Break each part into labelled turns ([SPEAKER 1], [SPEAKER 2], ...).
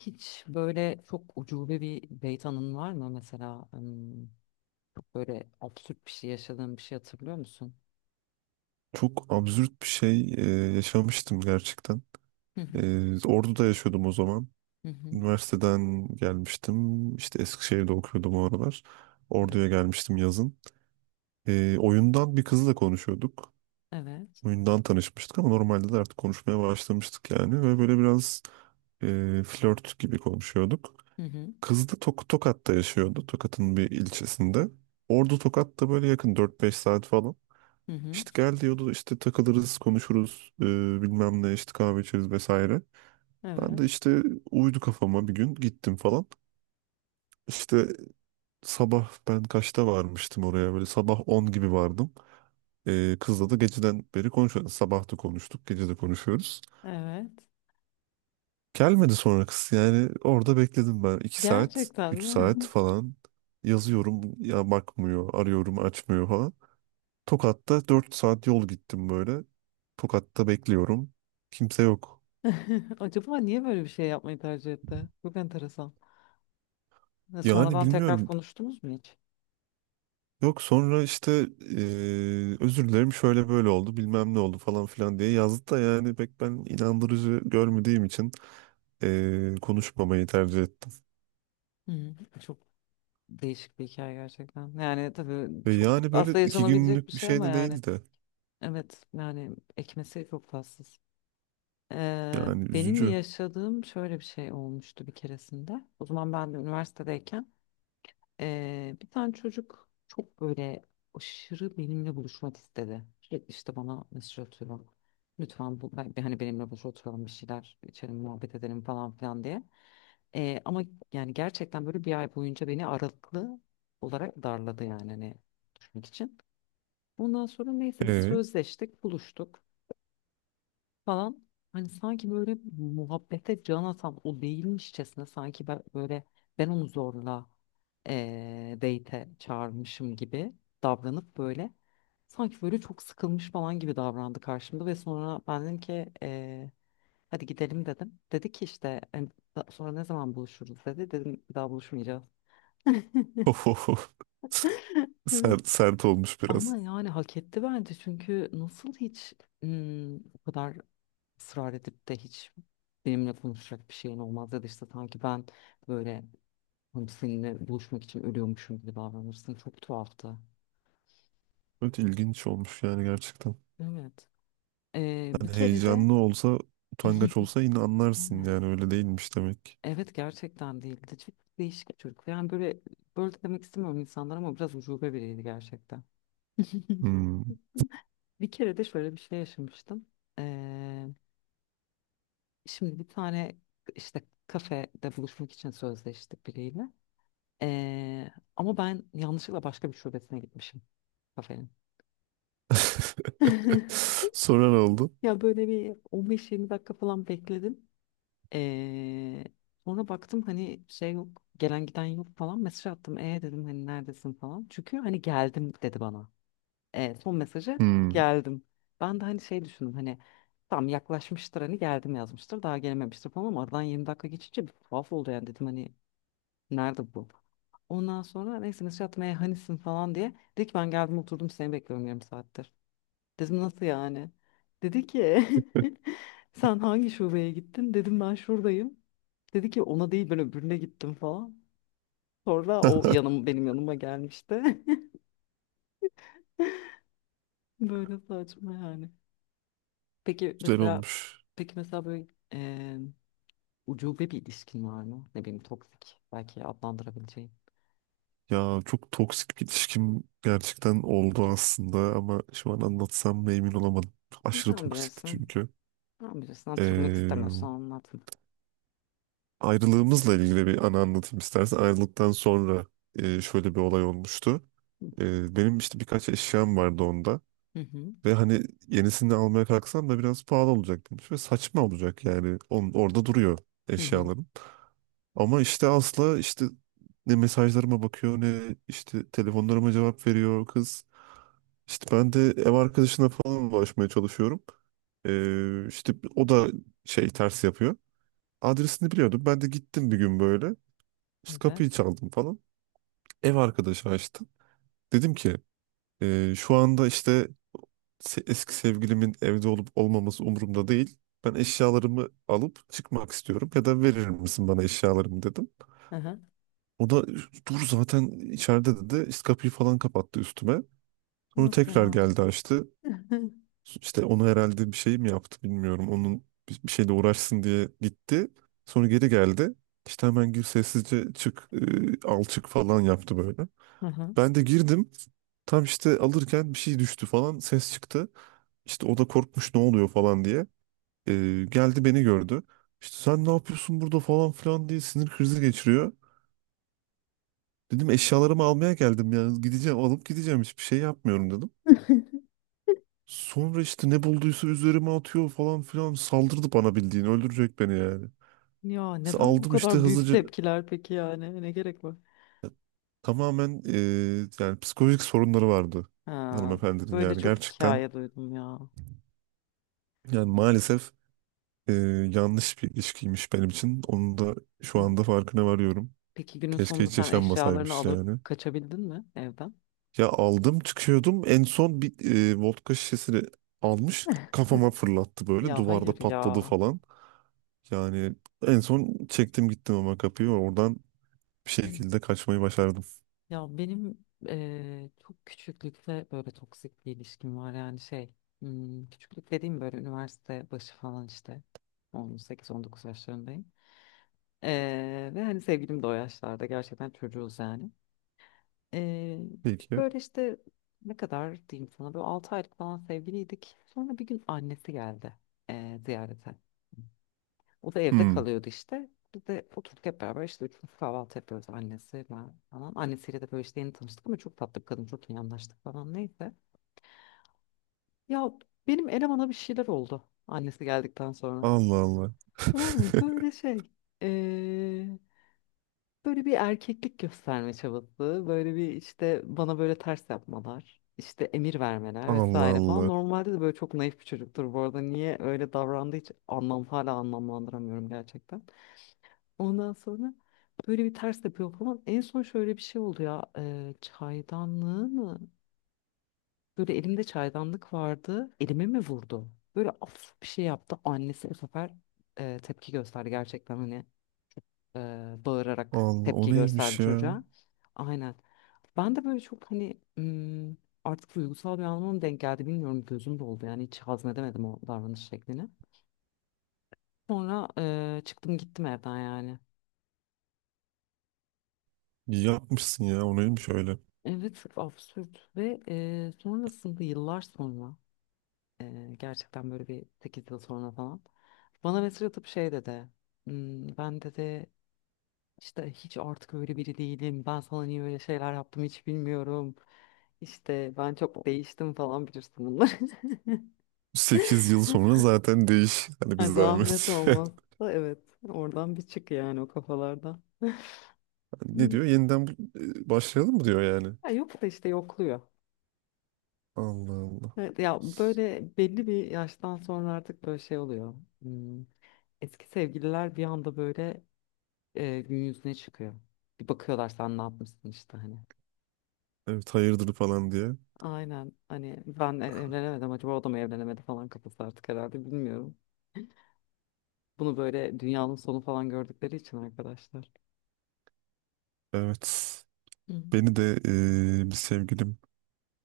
[SPEAKER 1] Hiç böyle çok ucube bir beyt anın var mı mesela? Çok böyle absürt bir şey yaşadığın bir şey hatırlıyor musun?
[SPEAKER 2] Çok absürt bir şey yaşamıştım gerçekten.
[SPEAKER 1] Hı hı.
[SPEAKER 2] Ordu'da yaşıyordum o zaman.
[SPEAKER 1] Hı hı.
[SPEAKER 2] Üniversiteden gelmiştim. İşte Eskişehir'de okuyordum o aralar.
[SPEAKER 1] Evet.
[SPEAKER 2] Ordu'ya gelmiştim yazın. Oyundan bir kızla konuşuyorduk.
[SPEAKER 1] Evet.
[SPEAKER 2] Oyundan tanışmıştık ama normalde de artık konuşmaya başlamıştık yani. Ve böyle biraz flört gibi konuşuyorduk.
[SPEAKER 1] Hı hı.
[SPEAKER 2] Kız da Tokat'ta yaşıyordu. Tokat'ın bir ilçesinde. Ordu Tokat da böyle yakın 4-5 saat falan.
[SPEAKER 1] Hı hı.
[SPEAKER 2] İşte gel diyordu işte takılırız konuşuruz bilmem ne işte kahve içeriz vesaire. Ben
[SPEAKER 1] Evet.
[SPEAKER 2] de işte uydu kafama bir gün gittim falan. İşte sabah ben kaçta varmıştım oraya böyle sabah 10 gibi vardım. Kızla da geceden beri konuşuyoruz. Sabah da konuştuk gece de konuşuyoruz.
[SPEAKER 1] Evet.
[SPEAKER 2] Gelmedi sonra kız yani orada bekledim ben 2 saat
[SPEAKER 1] Gerçekten
[SPEAKER 2] 3 saat
[SPEAKER 1] mi?
[SPEAKER 2] falan yazıyorum ya bakmıyor arıyorum açmıyor falan. Tokat'ta 4 saat yol gittim böyle. Tokat'ta bekliyorum. Kimse yok.
[SPEAKER 1] Acaba niye böyle bir şey yapmayı tercih etti? Çok enteresan. Ve
[SPEAKER 2] Yani
[SPEAKER 1] sonradan tekrar
[SPEAKER 2] bilmiyorum.
[SPEAKER 1] konuştunuz mu hiç?
[SPEAKER 2] Yok sonra işte özür dilerim şöyle böyle oldu bilmem ne oldu falan filan diye yazdı da yani pek ben inandırıcı görmediğim için konuşmamayı tercih ettim.
[SPEAKER 1] Hı. Çok değişik bir hikaye gerçekten. Yani tabii
[SPEAKER 2] Ve
[SPEAKER 1] çok
[SPEAKER 2] yani böyle
[SPEAKER 1] aslında
[SPEAKER 2] iki
[SPEAKER 1] yaşanabilecek bir
[SPEAKER 2] günlük bir
[SPEAKER 1] şey
[SPEAKER 2] şey
[SPEAKER 1] ama
[SPEAKER 2] de
[SPEAKER 1] yani.
[SPEAKER 2] değildi.
[SPEAKER 1] Evet yani ekmesi çok tatsız.
[SPEAKER 2] Yani
[SPEAKER 1] Benim
[SPEAKER 2] üzücü.
[SPEAKER 1] yaşadığım şöyle bir şey olmuştu bir keresinde. O zaman ben de üniversitedeyken bir tane çocuk çok böyle aşırı benimle buluşmak istedi. Sürekli işte bana mesaj atıyor. Lütfen bu, hani benimle buluş oturalım bir şeyler içelim muhabbet edelim falan filan diye. Ama yani gerçekten böyle bir ay boyunca beni aralıklı olarak darladı yani hani düşmek için. Ondan sonra neyse biz
[SPEAKER 2] Ee,
[SPEAKER 1] sözleştik buluştuk falan hani sanki böyle muhabbete can atan o değilmişçesine sanki ben böyle ben onu zorla date'e çağırmışım gibi davranıp böyle sanki böyle çok sıkılmış falan gibi davrandı karşımda ve sonra ben dedim ki hadi gidelim dedim. Dedi ki işte hani, Sonra ne zaman buluşuruz" dedi. Dedim bir daha buluşmayacağız. Evet.
[SPEAKER 2] Sert, sert olmuş biraz.
[SPEAKER 1] Ama yani hak etti bence çünkü nasıl hiç bu kadar ısrar edip de hiç benimle konuşacak bir şeyin olmaz ya da işte sanki ben böyle hani seninle buluşmak için ölüyormuşum gibi davranırsın. Çok tuhaftı.
[SPEAKER 2] Evet ilginç olmuş yani gerçekten.
[SPEAKER 1] Evet. Bir
[SPEAKER 2] Hani
[SPEAKER 1] kere de
[SPEAKER 2] heyecanlı olsa utangaç olsa yine anlarsın
[SPEAKER 1] evet.
[SPEAKER 2] yani öyle değilmiş demek.
[SPEAKER 1] Evet gerçekten değildi. Çok değişik bir çocuk. Yani böyle böyle de demek istemiyorum insanlar ama biraz ucube biriydi gerçekten.
[SPEAKER 2] Hmm.
[SPEAKER 1] Bir kere de şöyle bir şey yaşamıştım. Şimdi bir tane işte kafede buluşmak için sözleştik biriyle. Ee, ama ben yanlışlıkla başka bir şubesine gitmişim kafenin.
[SPEAKER 2] Sonra ne oldu?
[SPEAKER 1] Ya böyle bir 15-20 dakika falan bekledim. Ee, Sonra baktım hani şey yok, gelen giden yok falan. Mesaj attım. E dedim hani neredesin falan. Çünkü hani geldim dedi bana. Son mesajı
[SPEAKER 2] Hmm.
[SPEAKER 1] geldim. Ben de hani şey düşündüm hani tam yaklaşmıştır hani geldim yazmıştır daha gelememiştir falan ama aradan 20 dakika geçince bir tuhaf oldu yani dedim hani nerede bu? Ondan sonra neyse mesaj at meyhanesin falan diye. Dedi ki ben geldim oturdum seni bekliyorum yarım saattir. Dedim nasıl yani? Dedi ki sen hangi şubeye gittin? Dedim ben şuradayım. Dedi ki ona değil ben öbürüne gittim falan. Sonra o yanım benim yanıma gelmişti. Böyle saçma yani. Peki
[SPEAKER 2] Güzel
[SPEAKER 1] mesela
[SPEAKER 2] olmuş.
[SPEAKER 1] peki mesela böyle eee ucube bir ilişkin var mı? Ne bileyim toksik belki adlandırabileceğin.
[SPEAKER 2] Ya çok toksik bir ilişkim gerçekten oldu aslında ama şu an anlatsam mı emin olamadım. Aşırı
[SPEAKER 1] Sen
[SPEAKER 2] toksikti
[SPEAKER 1] bilirsin.
[SPEAKER 2] çünkü.
[SPEAKER 1] Sen bilirsin hatırlamak
[SPEAKER 2] Ee,
[SPEAKER 1] istemiyorsan anlatma.
[SPEAKER 2] ayrılığımızla ilgili bir anı anlatayım istersen. Ayrılıktan sonra şöyle bir olay olmuştu. Benim işte birkaç eşyam vardı onda.
[SPEAKER 1] Hı hı.
[SPEAKER 2] Ve hani yenisini almaya kalksam da biraz pahalı olacak demiş ve saçma olacak yani. Orada duruyor
[SPEAKER 1] Hı hı.
[SPEAKER 2] eşyalarım. Ama işte asla işte ne mesajlarıma bakıyor ne işte telefonlarıma cevap veriyor kız. İşte ben de ev arkadaşına falan ulaşmaya çalışıyorum. İşte o da şey ters yapıyor. Adresini biliyordum. Ben de gittim bir gün böyle. İşte kapıyı
[SPEAKER 1] Evet.
[SPEAKER 2] çaldım falan. Ev arkadaşı açtı. Dedim ki şu anda işte eski sevgilimin evde olup olmaması umurumda değil. Ben eşyalarımı alıp çıkmak istiyorum ya da verir misin bana eşyalarımı dedim.
[SPEAKER 1] Aha.
[SPEAKER 2] O da dur zaten içeride dedi. İşte kapıyı falan kapattı üstüme. Sonra
[SPEAKER 1] Nasıl
[SPEAKER 2] tekrar
[SPEAKER 1] ya?
[SPEAKER 2] geldi açtı. İşte onu herhalde bir şey mi yaptı bilmiyorum. Onun bir şeyle uğraşsın diye gitti. Sonra geri geldi. İşte hemen gir sessizce çık al çık falan yaptı böyle.
[SPEAKER 1] Aha.
[SPEAKER 2] Ben de girdim. Tam işte alırken bir şey düştü falan ses çıktı. İşte o da korkmuş ne oluyor falan diye. Geldi beni gördü. İşte sen ne yapıyorsun burada falan filan diye sinir krizi geçiriyor. Dedim eşyalarımı almaya geldim yani gideceğim alıp gideceğim hiçbir şey yapmıyorum dedim. Sonra işte ne bulduysa üzerime atıyor falan filan saldırdı bana bildiğin öldürecek beni yani.
[SPEAKER 1] Ya
[SPEAKER 2] İşte
[SPEAKER 1] neden bu
[SPEAKER 2] aldım işte
[SPEAKER 1] kadar büyük
[SPEAKER 2] hızlıca
[SPEAKER 1] tepkiler peki yani? Ne gerek var?
[SPEAKER 2] tamamen yani psikolojik sorunları vardı
[SPEAKER 1] Ha,
[SPEAKER 2] hanımefendinin
[SPEAKER 1] böyle
[SPEAKER 2] yani
[SPEAKER 1] çok
[SPEAKER 2] gerçekten
[SPEAKER 1] hikaye duydum ya.
[SPEAKER 2] yani maalesef eee, yanlış bir ilişkiymiş benim için. Onun da şu
[SPEAKER 1] Hı.
[SPEAKER 2] anda farkına varıyorum.
[SPEAKER 1] Peki günün
[SPEAKER 2] Keşke
[SPEAKER 1] sonunda
[SPEAKER 2] hiç
[SPEAKER 1] sen eşyalarını
[SPEAKER 2] yaşanmasaymış
[SPEAKER 1] alıp
[SPEAKER 2] yani.
[SPEAKER 1] kaçabildin mi evden?
[SPEAKER 2] Ya aldım çıkıyordum. En son bir vodka şişesini almış kafama fırlattı böyle.
[SPEAKER 1] Ya hayır
[SPEAKER 2] Duvarda patladı
[SPEAKER 1] ya.
[SPEAKER 2] falan. Yani en son çektim gittim ama kapıyı oradan bir
[SPEAKER 1] Hı.
[SPEAKER 2] şekilde kaçmayı başardım.
[SPEAKER 1] Ya benim çok küçüklükte böyle toksik bir ilişkim var yani şey. Küçüklük dediğim böyle üniversite başı falan işte. 18-19 yaşlarındayım. Ve hani sevgilim de o yaşlarda gerçekten çocuğuz yani. Ee,
[SPEAKER 2] Peki.
[SPEAKER 1] Böyle işte ne kadar diyeyim sana böyle 6 aylık falan sevgiliydik. Sonra bir gün annesi geldi ziyarete. O da evde
[SPEAKER 2] Hmm.
[SPEAKER 1] kalıyordu işte. Biz de oturduk hep beraber işte üçümüz kahvaltı yapıyoruz annesi ben falan. Annesiyle de böyle işte yeni tanıştık ama çok tatlı bir kadın çok iyi anlaştık falan neyse. Ya benim elemana bir şeyler oldu annesi geldikten sonra.
[SPEAKER 2] Allah Allah.
[SPEAKER 1] Tamam mı? Böyle şey. ee, Böyle bir erkeklik gösterme çabası, böyle bir işte bana böyle ters yapmalar, işte emir vermeler
[SPEAKER 2] Allah
[SPEAKER 1] vesaire falan.
[SPEAKER 2] Allah.
[SPEAKER 1] Normalde de böyle çok naif bir çocuktur bu arada. Niye öyle davrandığı hiç hala anlamlandıramıyorum gerçekten. Ondan sonra böyle bir ters yapıyor falan. En son şöyle bir şey oldu ya, e, çaydanlığı mı? Böyle elimde çaydanlık vardı, elime mi vurdu? Böyle af bir şey yaptı. Annesi bu sefer e, tepki gösterdi gerçekten hani e, bağırarak
[SPEAKER 2] Allah o
[SPEAKER 1] tepki gösterdi
[SPEAKER 2] neymiş ya?
[SPEAKER 1] çocuğa. Aynen. Ben de böyle çok hani artık duygusal bir anlamda mı denk geldi bilmiyorum gözüm doldu yani hiç hazmedemedim o davranış şeklini. Sonra çıktım gittim evden yani.
[SPEAKER 2] İyi yapmışsın ya o neymiş öyle.
[SPEAKER 1] Evet çok absürt ve sonrasında yıllar sonra gerçekten böyle bir 8 yıl sonra falan bana mesaj atıp şey dedi. Ben" dedi "işte hiç artık öyle biri değilim ben sana niye öyle şeyler yaptım hiç bilmiyorum. İşte ben çok değiştim" falan bilirsin bunları.
[SPEAKER 2] 8 yıl sonra zaten değiş. Hani biz
[SPEAKER 1] Ay, zahmet
[SPEAKER 2] zahmet.
[SPEAKER 1] olmazsa evet oradan bir çık yani o kafalardan.
[SPEAKER 2] Ne
[SPEAKER 1] Hmm.
[SPEAKER 2] diyor? Yeniden başlayalım mı diyor yani.
[SPEAKER 1] Ya yok da işte yokluyor.
[SPEAKER 2] Allah Allah.
[SPEAKER 1] Evet, ya böyle belli bir yaştan sonra artık böyle şey oluyor. Hmm, Eski sevgililer bir anda böyle gün yüzüne çıkıyor. Bir bakıyorlar sen ne yapmışsın işte hani.
[SPEAKER 2] Evet hayırdır falan diye.
[SPEAKER 1] Aynen hani ben evlenemedim acaba o da mı evlenemedi falan kafası artık herhalde bilmiyorum. Bunu böyle dünyanın sonu falan gördükleri için arkadaşlar.
[SPEAKER 2] Evet.
[SPEAKER 1] Hı hı.
[SPEAKER 2] Beni de bir sevgilim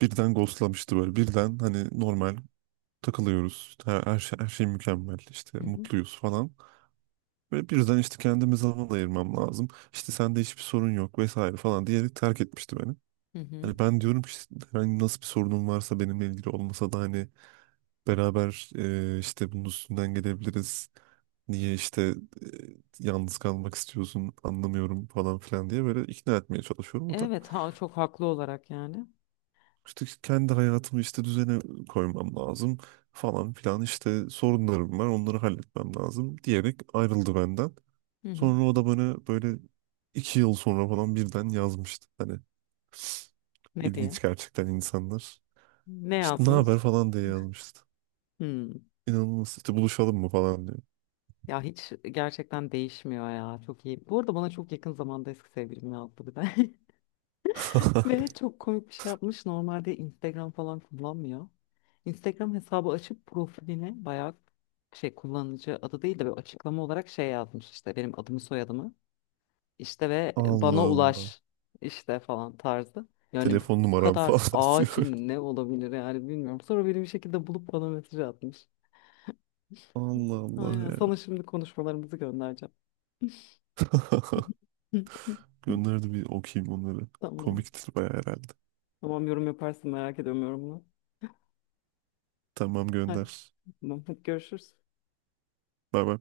[SPEAKER 2] birden ghostlamıştı böyle. Birden hani normal takılıyoruz. İşte Her şey mükemmel. İşte
[SPEAKER 1] Hı hı.
[SPEAKER 2] mutluyuz falan. Ve birden işte kendime zaman ayırmam lazım. İşte sende hiçbir sorun yok vesaire falan diyerek terk etmişti beni.
[SPEAKER 1] Hı hı.
[SPEAKER 2] Hani ben diyorum ki işte herhangi nasıl bir sorunun varsa benimle ilgili olmasa da hani beraber işte bunun üstünden gelebiliriz. Niye işte yalnız kalmak istiyorsun anlamıyorum falan filan diye böyle ikna etmeye çalışıyorum. O da
[SPEAKER 1] Evet ha çok haklı olarak yani.
[SPEAKER 2] İşte kendi hayatımı işte düzene koymam lazım falan filan işte sorunlarım var onları halletmem lazım diyerek ayrıldı benden.
[SPEAKER 1] Hı hı.
[SPEAKER 2] Sonra o da bana böyle 2 yıl sonra falan birden yazmıştı. Hani
[SPEAKER 1] Ne diye?
[SPEAKER 2] ilginç gerçekten insanlar.
[SPEAKER 1] Ne
[SPEAKER 2] İşte ne haber
[SPEAKER 1] yazmış?
[SPEAKER 2] falan diye yazmıştı.
[SPEAKER 1] Hmm.
[SPEAKER 2] İnanılmaz işte buluşalım mı falan diyor.
[SPEAKER 1] Ya hiç gerçekten değişmiyor ya. Çok iyi. Bu arada bana çok yakın zamanda eski sevgilim yazdı bir de. Ve çok komik bir şey yapmış. Normalde Instagram falan kullanmıyor. Instagram hesabı açıp profiline bayağı şey kullanıcı adı değil de böyle açıklama olarak şey yazmış işte benim adımı soyadımı işte ve bana
[SPEAKER 2] Allah Allah.
[SPEAKER 1] ulaş işte falan tarzı. Yani bu
[SPEAKER 2] Telefon numaram
[SPEAKER 1] kadar
[SPEAKER 2] falan
[SPEAKER 1] acil
[SPEAKER 2] diyor.
[SPEAKER 1] ne olabilir yani bilmiyorum. Sonra beni bir şekilde bulup bana mesaj atmış.
[SPEAKER 2] Allah Allah
[SPEAKER 1] Aynen.
[SPEAKER 2] ya.
[SPEAKER 1] Sana şimdi konuşmalarımızı göndereceğim.
[SPEAKER 2] Gönderdi bir okuyayım onları.
[SPEAKER 1] Tamam.
[SPEAKER 2] Komiktir baya herhalde.
[SPEAKER 1] Tamam yorum yaparsın merak ediyorum yorumunu.
[SPEAKER 2] Tamam
[SPEAKER 1] Hadi.
[SPEAKER 2] gönder.
[SPEAKER 1] Tamam. Hadi görüşürüz.
[SPEAKER 2] Bay bay.